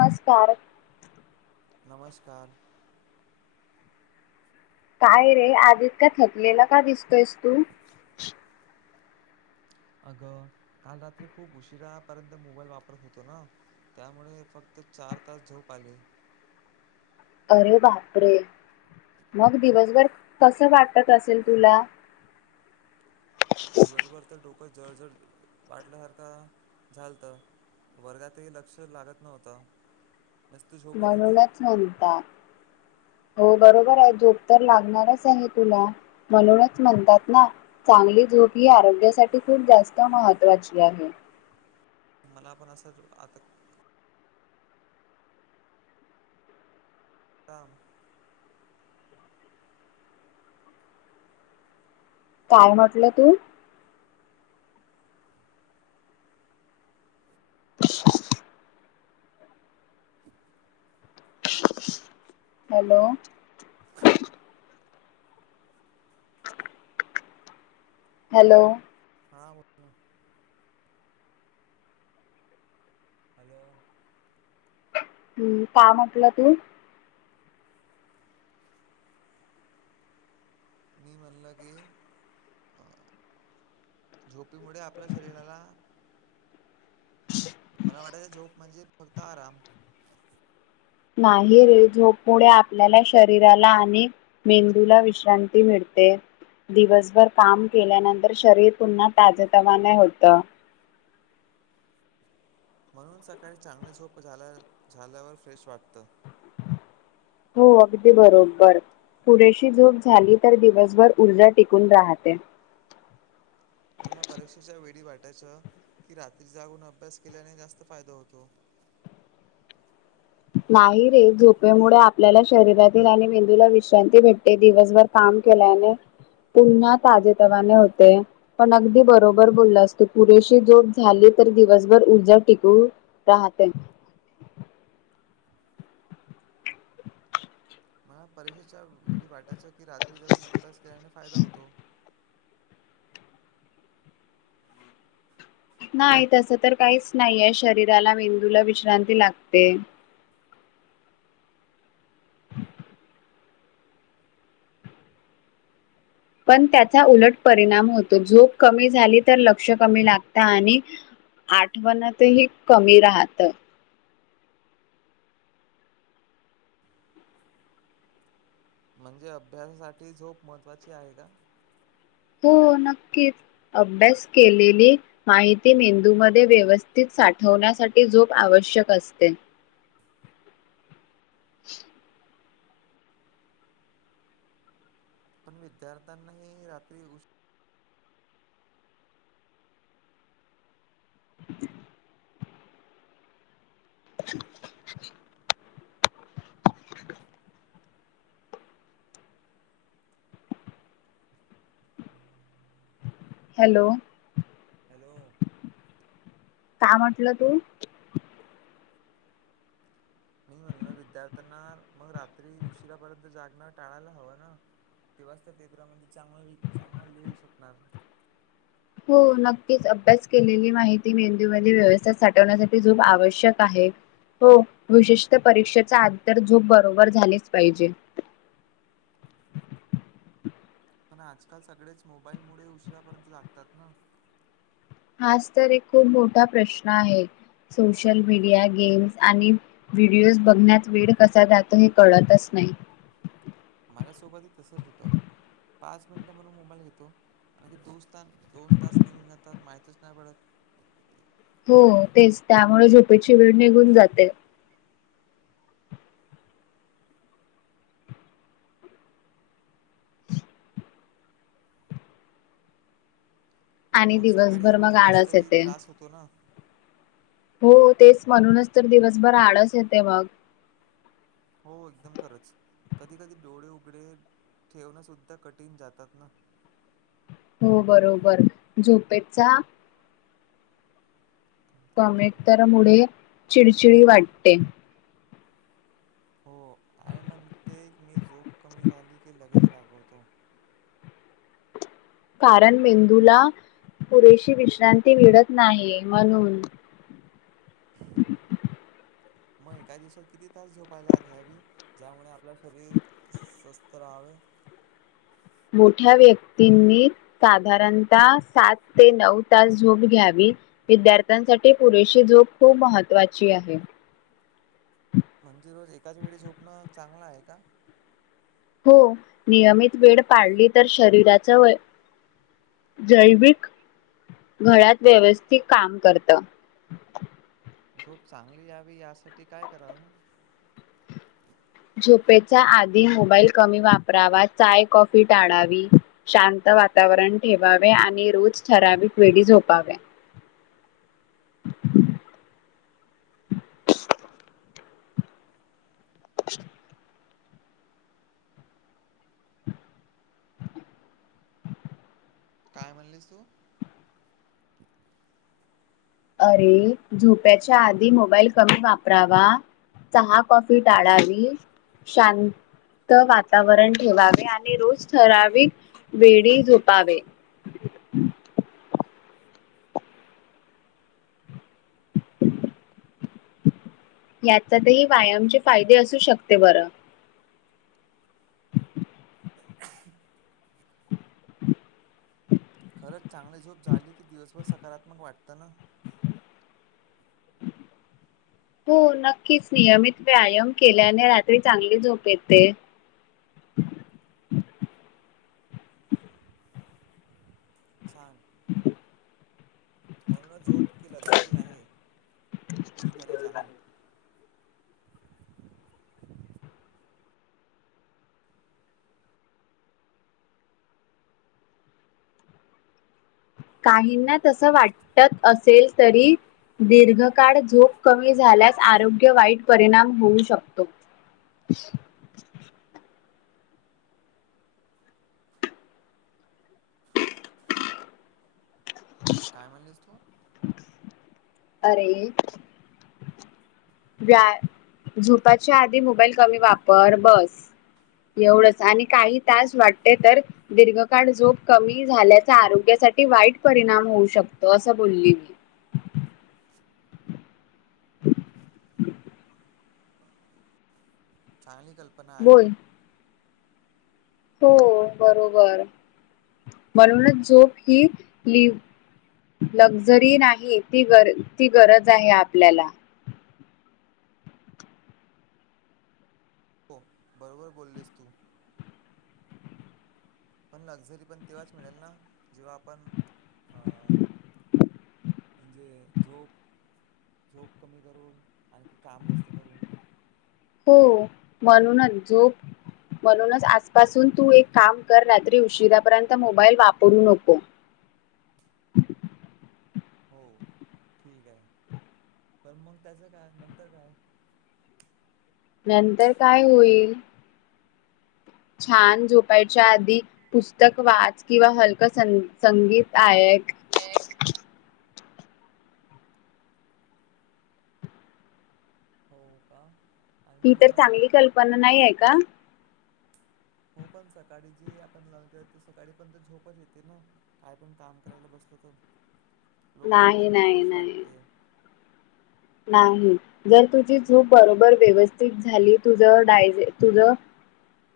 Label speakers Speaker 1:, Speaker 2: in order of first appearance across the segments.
Speaker 1: नमस्कार
Speaker 2: नमस्कार
Speaker 1: काय रे आधित का थकलेला का दिसतोयस तू
Speaker 2: अगं काल रात्री खूप उशिरापर्यंत मोबाईल वापरत होतो ना त्यामुळे फक्त चार तास झोप आले
Speaker 1: अरे बापरे मग दिवसभर कसं वाटत असेल तुला
Speaker 2: दिवसभर तर डोकं जर जर वाटल्यासारखं झालत वर्गातही लक्ष लागत नव्हतं नुसती झोप येत होती
Speaker 1: म्हणूनच म्हणतात हो बरोबर आहे झोप तर लागणारच आहे तुला म्हणूनच म्हणतात ना चांगली झोप ही आरोग्यासाठी खूप जास्त महत्त्वाची आहे
Speaker 2: मला पण असं आता तम
Speaker 1: काय म्हटलं तू ब हॅलो हॅलो
Speaker 2: हा हॅलो
Speaker 1: हम् का म्हटलं तू
Speaker 2: मी म्हणलं की झोपीमुळे आपल्या शरीराला मला वाटायच झोक म्हणजे फक्त आराम
Speaker 1: नाही रे जो पुढे आपल्याला शरीराला अनेक मेंदूला विश्रांती मिळते दिवसभर काम केल्यानंतर शरीर पुन्हा ताजे तमाने होत
Speaker 2: म्हणून सकाळी चांगली झोप झाल्या झाल्यावर फ्रेश वाटतं
Speaker 1: हो अगदी बरोबर पुरेशी झोप झाली तर दिवसभर ऊर्जा टिकून राहते
Speaker 2: मला परीक्षेच्या वेळी वाटायच्या की रात्री जागून अभ्यास केल्याने जास्त फायदा होतो
Speaker 1: नाही रे झोपेमुळे आपल्याला शरीरातील आणि मेंदूला विश्रांती भेटते दिवसभर काम केल्याने पुन्हा ताज तवाने होते पण अगदी बरोबर बोलला असतो पुरेशी जोप झाली तर दिवसभर उजा टिकू राहते
Speaker 2: मला परीक्षेच्या वेळी वाटायच्या की रात्री जगून अभ्यास केल्याने फायदा होतो
Speaker 1: नाही तस तर काहीच नाहीे शरीराला मेंदूला विश्रांती लागते पण त्याचा उलट परिणाम होतो झोप कमी झाली तर लक्ष कमी लागत आणि आठवणतही कमी राहतं
Speaker 2: म्हणजे अभ्यासासाठी झोप महत्त्वाची आहे का
Speaker 1: हो नक्कीच अभ्यास केलेली माहिती मेंदूमध्ये व्यवस्थित साठवण्यासाठी झोप आवश्यक असते [unintelligible]
Speaker 2: पण विद्यार्थ्यांनाही रात्री उ
Speaker 1: ह [inaudible] हॅलो
Speaker 2: हॅलो
Speaker 1: काय म्हंटलं तू
Speaker 2: मी म्हणल विद्यार्थ्यांना मग रात्री उशिरापर्यंत जागणं टाळायला हवं ना तेव्हाच तर पेेपरामध्ये चांगल चांगलं लिहू शकणार
Speaker 1: हो नक्कीच अभ्यास केलेली माहिती मेंदूमध्ये व्यवस्थ साठवण्यासाठी झोप आवश्यक आहे हो विशेषतः परीक्षेचा अंतर झोप बरोबर झालेच पाहिजे
Speaker 2: पण आजकाल सगळेच मोबाईलमुळे उशिरापर्यंत लागतात ना
Speaker 1: हाच तर एक खूप मोठा प्रश्न आहे सोशल मीडिया गेम्स आणि व्हिडिओज बघण्यात वेळ कसा जातो हे कळतच नाही
Speaker 2: माझ्यासोबत आणखी दोस्थ दोन तास निघून जातात माहतीच नाही पडत
Speaker 1: हो तेच त्यामुळे झोपेची वेळ निघून जाते आणि
Speaker 2: मग सकाळी
Speaker 1: दिवसभर मग आळस
Speaker 2: उठल्यासही
Speaker 1: येते.
Speaker 2: त्रास होतो ना
Speaker 1: हो तेच म्हणूनच तर दिवसभर आळस येते मग
Speaker 2: हो एकदम खरंच, कधी कधी डोळे उघडे ठेवणं सुद्धा कठीण जातात ना.
Speaker 1: हो बरोबर. झोपेचा [unintelligible] तर मुळे चिडचिडी वाटते.
Speaker 2: हो, आई म्हणते की मी झोप कमी झाली की लगेच रागवतो.
Speaker 1: कारण मेंदूला पुरेशी विश्रांती मिळत नाही म्हणून. [inaudible]
Speaker 2: मग एका दिवसात किती तास झोपायला घ्यावी? ज्यामुळे आपलं शरीर स्वस्थ राहावे.
Speaker 1: मोठ्या व्यक्तींनी साधारणतः सात ते नऊ तास झोप घ्यावी. विद्यार्थ्यांसाठी पुरेशी झोप खूप महत्वाची आहे.
Speaker 2: म्हणजे रोज एकाच वेळी झोपणं चांगलं आहे का?
Speaker 1: हो नियमित वेळ पाळली तर शरीराचं वय जैविक घळ्यात व्यवस्थित काम करत.
Speaker 2: झोप चांगली यावी यासाठी काय करावं?
Speaker 1: झोपेचा आधी मोबाईल कमी वापरावा. चाय, कॉफी टाळावी. शांत वातावरण ठेवावे आणि रोज ठराविक वेळी झोपावे. [inaudible] [inaudible]
Speaker 2: काय म्हणलीस तू?
Speaker 1: अरे झोपायच्या आधी मोबाईल कमी वापरावा. चहा, कॉफी टाळावी शांत त वातावरण ठेवावे आणि रोज ठराविक वेळी झोपावे. याच्यातही व्यायामचे फायदे असू शकते बरं.
Speaker 2: खरंच चांगली झोप झाली की दिवसभर सकारात्मक वाटतं ना‌.
Speaker 1: हो नक्कीच! नियमित व्यायाम केल्याने रात्री चांगली झोप येते.
Speaker 2: छान! म्हणूनच झोप की लक्झरी नाही मी गरज आहे.
Speaker 1: काहींना तसं वाटत असेल तरी दीर्घकाळ झोप कमी झाल्यास आरोग्य वाईट परिणाम होऊ शकतो. [inaudible]
Speaker 2: काय म्हणलीस तू?
Speaker 1: अरे व्या- झोपायच्या आधी मोबाईल कमी वापर बस. एवढंच आणि काही तास वाटते तर दीर्घकाळ झोप कमी झाल्याचा आरोग्यासाठी वाईट परिणाम होऊ शकतो. असं बोलली मी.
Speaker 2: चांगली कल्पना आहे.
Speaker 1: बोल. हो बरोबर म्हणूनच झोप ही लिव लक्झरी नाही ती गर ती गरज आहे आपल्याला.
Speaker 2: हो बरोबर बोललीस तू. पण लक्झरी पण तेव्हाच मिळेल ना, जेव्हा आपण अ म्हणजे झोप झोप कमी करून, आणखी काम जास्त करून.
Speaker 1: हो म्हणून झोप म्हणूनच आजपासून तू एक काम कर, रात्री उशिरापर्यंत मोबाईल वापरू नको.
Speaker 2: हो ठीक आहे, पण मग त्याचं काय नंतर काय.
Speaker 1: नंतर काय होईल. छान झोपायच्या आधी पुस्तक वाच किंवा हलकां सं संगीत आईक.
Speaker 2: एक. हो का?
Speaker 1: ती
Speaker 2: आणखी
Speaker 1: तर
Speaker 2: मग
Speaker 1: चांगली कल्पना नाही आहे का?
Speaker 2: हो पण सकाळी जे आपण लन केलं ते सकाळी पण तर झोपच येते ना. काय पण काम करायला बसत तर लोक म्हणतात
Speaker 1: नाही
Speaker 2: की
Speaker 1: नाही
Speaker 2: फ्रेश
Speaker 1: नाही
Speaker 2: वाटते.
Speaker 1: नाही. जर तुझी झोप बरोबर व्यवस्थित झाली तुझ डाय तुझ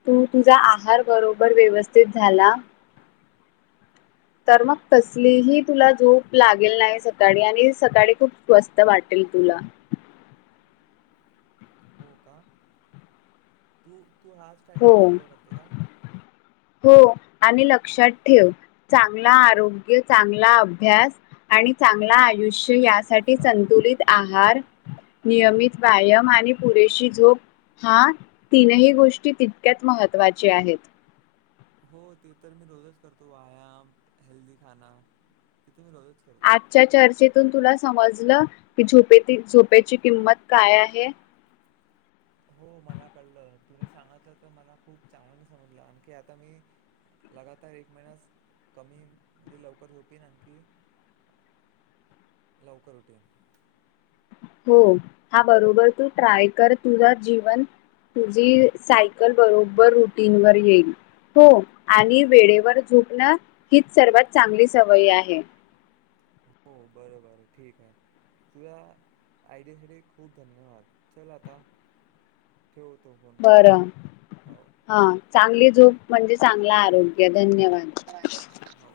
Speaker 1: तू तुझा आहार बरोबर व्यवस्थित झाला तर मग कसलीही तुला झोप लागेल नाही सकाळी आणि सकाळी खूप स्वस्त वाटेल तुला.
Speaker 2: हो का? तू तू हा
Speaker 1: हो
Speaker 2: टाइमटेबल फॉलो करते का?
Speaker 1: हो आणि लक्षात ठेव चांगला आरोग्य, चांगला अभ्यास आणि चांगला आयुष्य
Speaker 2: एक
Speaker 1: यासाठी
Speaker 2: हफ्ता
Speaker 1: संतुलित आहार नियमित व्यायाम आणि पुरेशी झोप हा तीनही गोष्टी तितक्यात महत्वाची आहेत.
Speaker 2: हो ते तर मी रोजच करतो. व्यायाम हेल्दी खाण तिथे मी रोजच करतो.
Speaker 1: आजच्या चर्चेतून तुला समजलं की झोपे झोपेची किंमत काय आहे.
Speaker 2: हो मला कळलं तुम्ही सांगितलं तर मला खूप चांगनी समजलं आणखी आता मी लगातार एक महिनास कमी म्हणजे लवकर झोपी आणखी लवकर उटे
Speaker 1: हो हा बरोबर तू ट्राय कर. तुझा जीवन तुझी सायकल बरोबर रुटीन वर येईल. हो आणि वेळेवर झोपणं हीच सर्वात चांगली सवयी आहे.
Speaker 2: हो बर बर ठीक आहे. तुझ्या आयडियासाठी खूप धन्यवाद. चल आता ठेवतो पण
Speaker 1: बरं
Speaker 2: फोन.
Speaker 1: हा चांगली झोप म्हणजे चांगला आरोग्य. धन्यवाद.
Speaker 2: हो.